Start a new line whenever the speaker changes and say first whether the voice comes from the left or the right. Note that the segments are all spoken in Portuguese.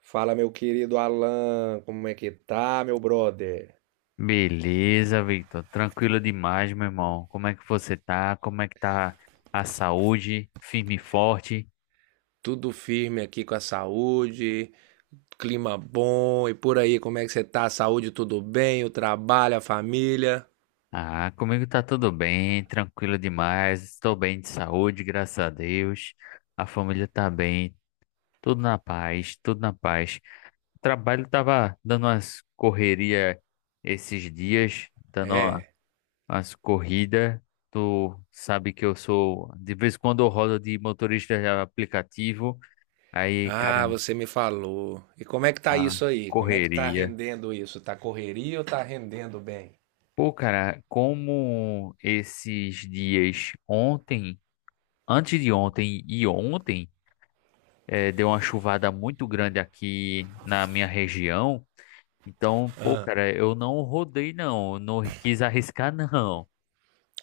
right: Fala, meu querido Alan, como é que tá, meu brother?
left: Beleza, Victor. Tranquilo demais, meu irmão. Como é que você tá? Como é que tá a saúde? Firme e forte?
right: Tudo firme aqui com a saúde, clima bom e por aí, como é que você tá? A saúde tudo bem? O trabalho, a família?
left: Ah, comigo tá tudo bem, tranquilo demais. Estou bem de saúde, graças a Deus. A família tá bem, tudo na paz, tudo na paz. O trabalho tava dando umas correria esses dias,
right: É.
left: umas corridas. Tu sabe que eu sou, de vez em quando eu rodo de motorista de aplicativo. Aí,
right: Ah, você me falou. E como é que tá
left: a
right: isso aí? Como é que tá
left: correria.
right: rendendo isso? Tá correria ou tá rendendo bem?
left: Pô, cara, como esses dias ontem, antes de ontem e ontem, deu uma chuvada muito grande aqui na minha região. Então, pô, cara, eu não rodei, não. eu Não quis arriscar, não.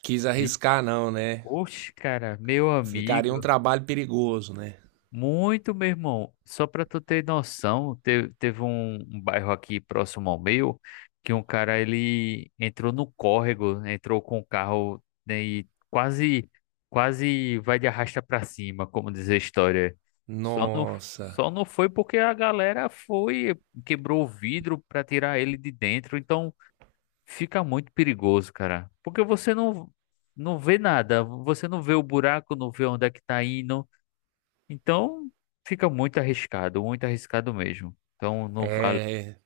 right: Quis
left: Vi-
right: arriscar não, né?
left: Oxe, cara, meu
right: Ficaria um
left: amigo.
right: trabalho perigoso, né?
left: Muito, meu irmão. Só pra tu ter noção, teve um bairro aqui próximo ao meu que um cara ele entrou no córrego, entrou com o carro, né? E quase vai de arrasta pra cima, como diz a história. Só não,
right: Nossa.
left: só não foi porque a galera foi, quebrou o vidro pra tirar ele de dentro, então fica muito perigoso, cara. Porque você não não vê nada, você não vê o buraco, não vê onde é que tá indo. Então, fica muito arriscado mesmo. Então, não vale.
right: É,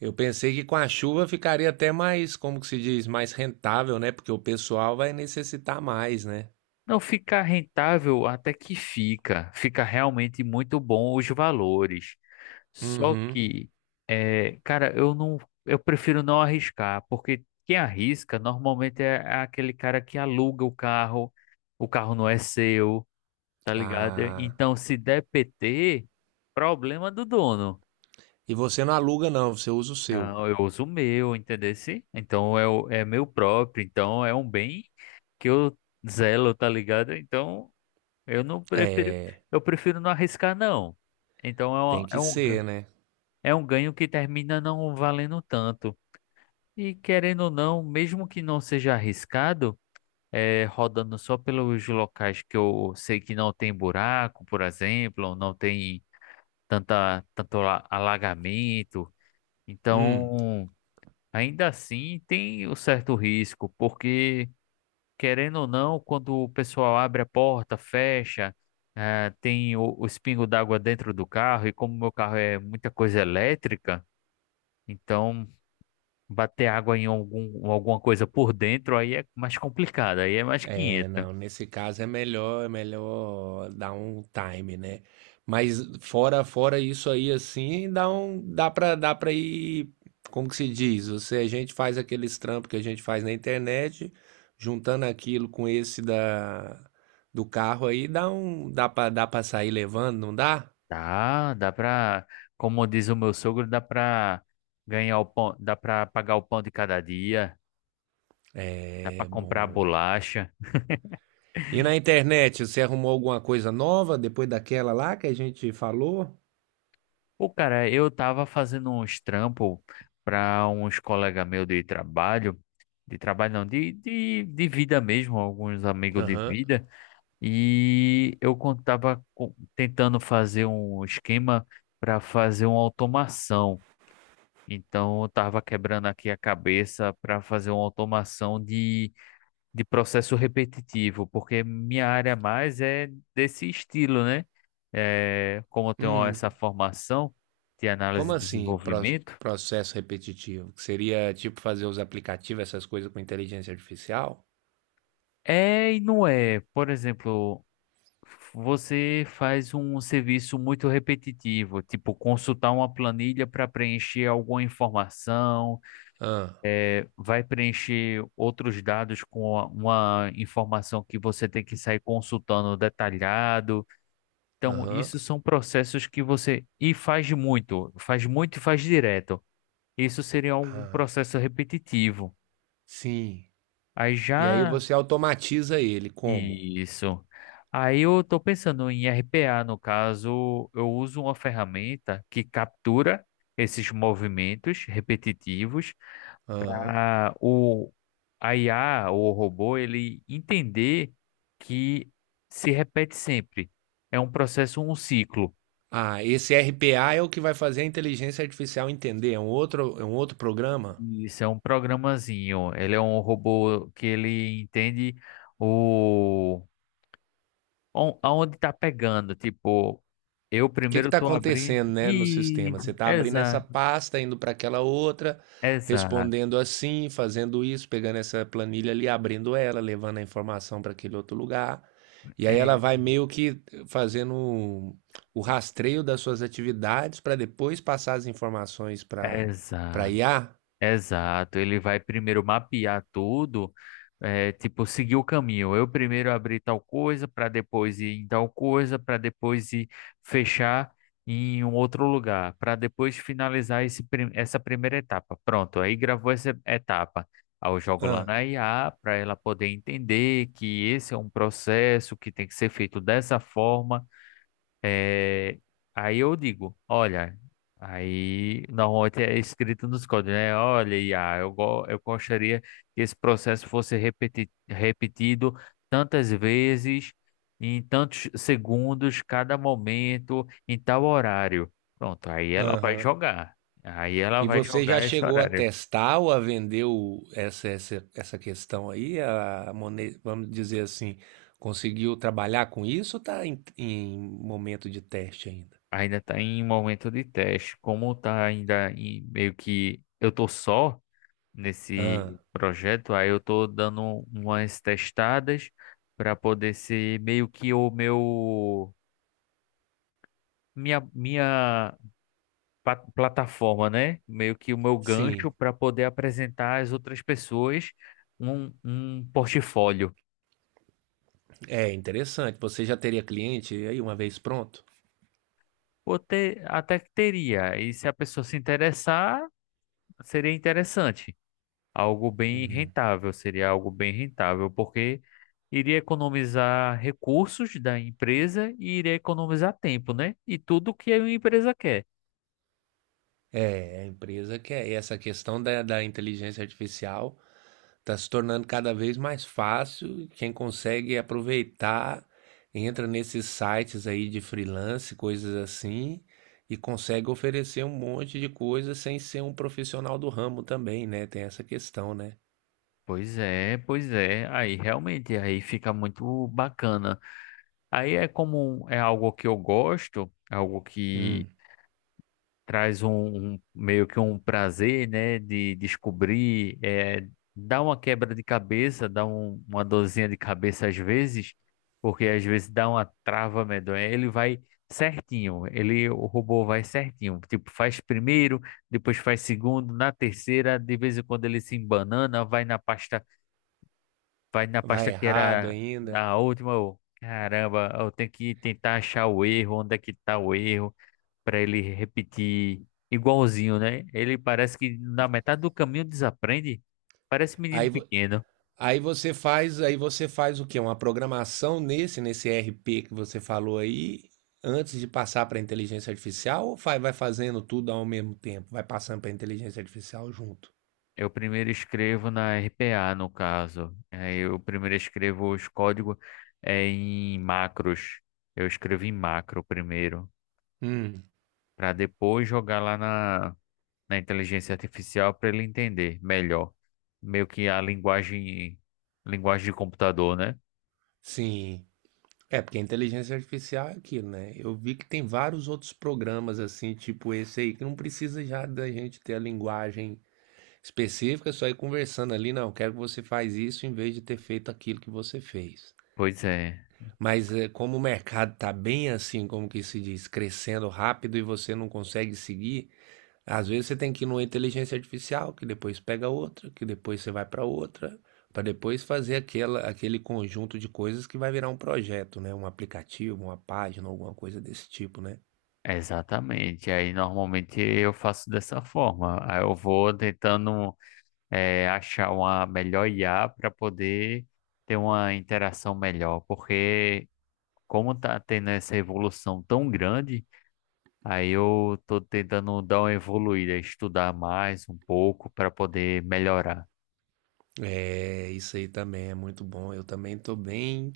right: eu pensei que com a chuva ficaria até mais, como que se diz, mais rentável, né? Porque o pessoal vai necessitar mais, né?
left: Não fica rentável, até que fica. Fica realmente muito bom os valores. Só
right: Uhum.
left: que, cara, eu prefiro não arriscar, porque quem arrisca normalmente é aquele cara que aluga o carro não é seu, tá ligado?
right: Ah.
left: Então, se der PT, problema do dono.
right: E você não aluga, não, você usa o seu.
left: Não, eu uso o meu, entendesse? Então é meu próprio, então é um bem que eu zelo, tá ligado? Então eu não prefiro,
right: É,
left: eu prefiro não arriscar, não. Então
right: tem que ser, né?
left: é um ganho que termina não valendo tanto. E querendo ou não, mesmo que não seja arriscado, é, rodando só pelos locais que eu sei que não tem buraco, por exemplo, ou não tem tanto alagamento.
right: Hum.
left: Então, ainda assim, tem o certo risco, porque, querendo ou não, quando o pessoal abre a porta, fecha, eh, tem o espingo d'água dentro do carro, e como meu carro é muita coisa elétrica, então bater água em alguma coisa por dentro aí é mais complicado, aí é mais
right: É,
left: 500.
right: não, nesse caso é melhor dar um time, né? Mas fora isso aí assim, dá um dá pra dá para ir, como que se diz? Você a gente faz aqueles trampos que a gente faz na internet, juntando aquilo com esse da do carro aí, dá para sair levando, não dá?
left: Dá pra, como diz o meu sogro, dá pra ganhar o pão, dá pra pagar o pão de cada dia, dá pra
right: É,
left: comprar a
right: bom.
left: bolacha.
right: E na internet, você arrumou alguma coisa nova depois daquela lá que a gente falou?
left: Pô, cara, eu tava fazendo uns trampos para uns colegas meus de trabalho não, de vida mesmo, alguns amigos de
right: Aham.
left: vida, e eu tentando fazer um esquema para fazer uma automação. Então, eu tava quebrando aqui a cabeça para fazer uma automação de processo repetitivo, porque minha área mais é desse estilo, né? É, como eu tenho
right: Uhum.
left: essa formação de análise
right: Como
left: e
right: assim,
left: desenvolvimento,
right: processo repetitivo? Que seria tipo fazer os aplicativos, essas coisas com inteligência artificial?
left: é e não é. Por exemplo, você faz um serviço muito repetitivo, tipo consultar uma planilha para preencher alguma informação,
right: Ah,
left: é, vai preencher outros dados com uma informação que você tem que sair consultando detalhado. Então,
right: aham,
left: isso são processos que você faz muito e faz direto. Isso seria um
right: ah,
left: processo repetitivo.
right: sim.
left: Aí
right: E aí
left: já
right: você automatiza ele, como?
left: isso. Aí eu estou pensando em RPA, no caso, eu uso uma ferramenta que captura esses movimentos repetitivos.
right: Aham.
left: Ah, o A IA, o robô, ele entender que se repete sempre. É um processo, um ciclo.
right: Ah, esse RPA é o que vai fazer a inteligência artificial entender, é um outro programa?
left: Isso é um programazinho. Ele é um robô que ele entende o aonde tá pegando. Tipo, eu
right: Que
left: primeiro
right: está
left: tô abrindo.
right: acontecendo, né, no
left: E
right: sistema? Você está abrindo essa
left: exato,
right: pasta, indo para aquela outra,
left: exato,
right: respondendo assim, fazendo isso, pegando essa planilha ali, abrindo ela, levando a informação para aquele outro lugar. E aí ela
left: é,
right: vai meio que fazendo rastreio das suas atividades para depois passar as informações para
left: exato.
right: IA.
left: Exato, ele vai primeiro mapear tudo, é, tipo, seguir o caminho. Eu primeiro abri tal coisa, para depois ir em tal coisa, para depois ir fechar em um outro lugar, para depois finalizar essa primeira etapa. Pronto, aí gravou essa etapa. Aí eu jogo lá
right: Ah,
left: na IA para ela poder entender que esse é um processo que tem que ser feito dessa forma, é, aí eu digo, olha, aí normalmente é escrito nos códigos, né? Olha, Iá, eu gostaria que esse processo repetido tantas vezes, em tantos segundos, cada momento, em tal horário. Pronto, aí ela vai jogar. Aí ela
right: e
left: vai
right: você já
left: jogar esse
right: chegou a
left: horário.
right: testar ou a vender essa, essa, essa questão aí? A vamos dizer assim, conseguiu trabalhar com isso ou está em, em momento de teste ainda?
left: Ainda está em momento de teste. Como está ainda em meio que eu tô só nesse
right: Ah,
left: projeto. Aí eu tô dando umas testadas para poder ser meio que o meu minha plataforma, né? Meio que o meu gancho
right: sim.
left: para poder apresentar às outras pessoas um, um portfólio.
right: É interessante. Você já teria cliente aí uma vez pronto?
left: Ou ter, até que teria. E se a pessoa se interessar, seria interessante. Algo bem rentável, seria algo bem rentável, porque iria economizar recursos da empresa e iria economizar tempo, né? E tudo que a empresa quer.
right: É, a empresa quer essa questão da, da inteligência artificial. Está se tornando cada vez mais fácil. Quem consegue aproveitar, entra nesses sites aí de freelance, coisas assim, e consegue oferecer um monte de coisa sem ser um profissional do ramo também, né? Tem essa questão, né?
left: Pois é, pois é. Aí realmente aí fica muito bacana. Aí é como é algo que eu gosto, é algo,
right: Hum,
left: traz meio que um prazer, né, de descobrir, é, dá uma quebra de cabeça, dá uma dorzinha de cabeça às vezes, porque às vezes dá uma trava medonha. Ele vai certinho, ele, o robô vai certinho, tipo, faz primeiro, depois faz segundo, na terceira, de vez em quando ele se embanana, vai na
right: vai
left: pasta que
right: errado
left: era
right: ainda.
left: na última, eu, caramba, eu tenho que tentar achar o erro, onde é que tá o erro para ele repetir igualzinho, né? Ele parece que na metade do caminho desaprende. Parece
right: Aí,
left: menino
right: vo-
left: pequeno.
right: aí você faz, aí você faz o quê? Uma programação nesse, nesse RP que você falou aí, antes de passar para a inteligência artificial, ou vai, vai fazendo tudo ao mesmo tempo? Vai passando para a inteligência artificial junto?
left: Eu primeiro escrevo na RPA, no caso. Aí eu primeiro escrevo os códigos, é, em macros. Eu escrevo em macro primeiro,
right: Hum,
left: para depois jogar lá na inteligência artificial para ele entender melhor. Meio que a linguagem, linguagem de computador, né?
right: sim. É, porque a inteligência artificial é aquilo, né? Eu vi que tem vários outros programas assim, tipo esse aí, que não precisa já da gente ter a linguagem específica, só ir conversando ali, não, quero que você faz isso em vez de ter feito aquilo que você fez.
left: Pois é.
right: Mas é, como o mercado tá bem assim, como que se diz, crescendo rápido e você não consegue seguir, às vezes você tem que ir numa inteligência artificial, que depois pega outra, que depois você vai para outra, para depois fazer aquela, aquele conjunto de coisas que vai virar um projeto, né? Um aplicativo, uma página, alguma coisa desse tipo, né?
left: Exatamente. Aí normalmente eu faço dessa forma. Aí eu vou tentando, achar uma melhor IA para poder ter uma interação melhor, porque como tá tendo essa evolução tão grande, aí eu tô tentando dar uma evoluída, estudar mais um pouco para poder melhorar.
right: É, isso aí também é muito bom. Eu também estou bem,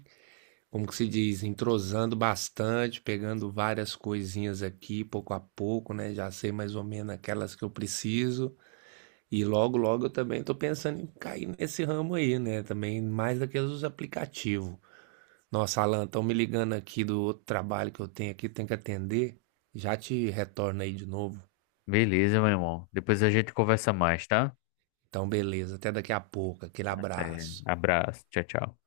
right: como que se diz, entrosando bastante, pegando várias coisinhas aqui, pouco a pouco, né? Já sei mais ou menos aquelas que eu preciso. E logo, logo eu também estou pensando em cair nesse ramo aí, né? Também mais daqueles dos aplicativos. Nossa, Alan, estão me ligando aqui do outro trabalho que eu tenho aqui, tenho que atender. Já te retorno aí de novo.
left: Beleza, meu irmão. Depois a gente conversa mais, tá?
right: Então, beleza, até daqui a pouco. Aquele
left: Até.
right: abraço.
left: Abraço. Tchau, tchau.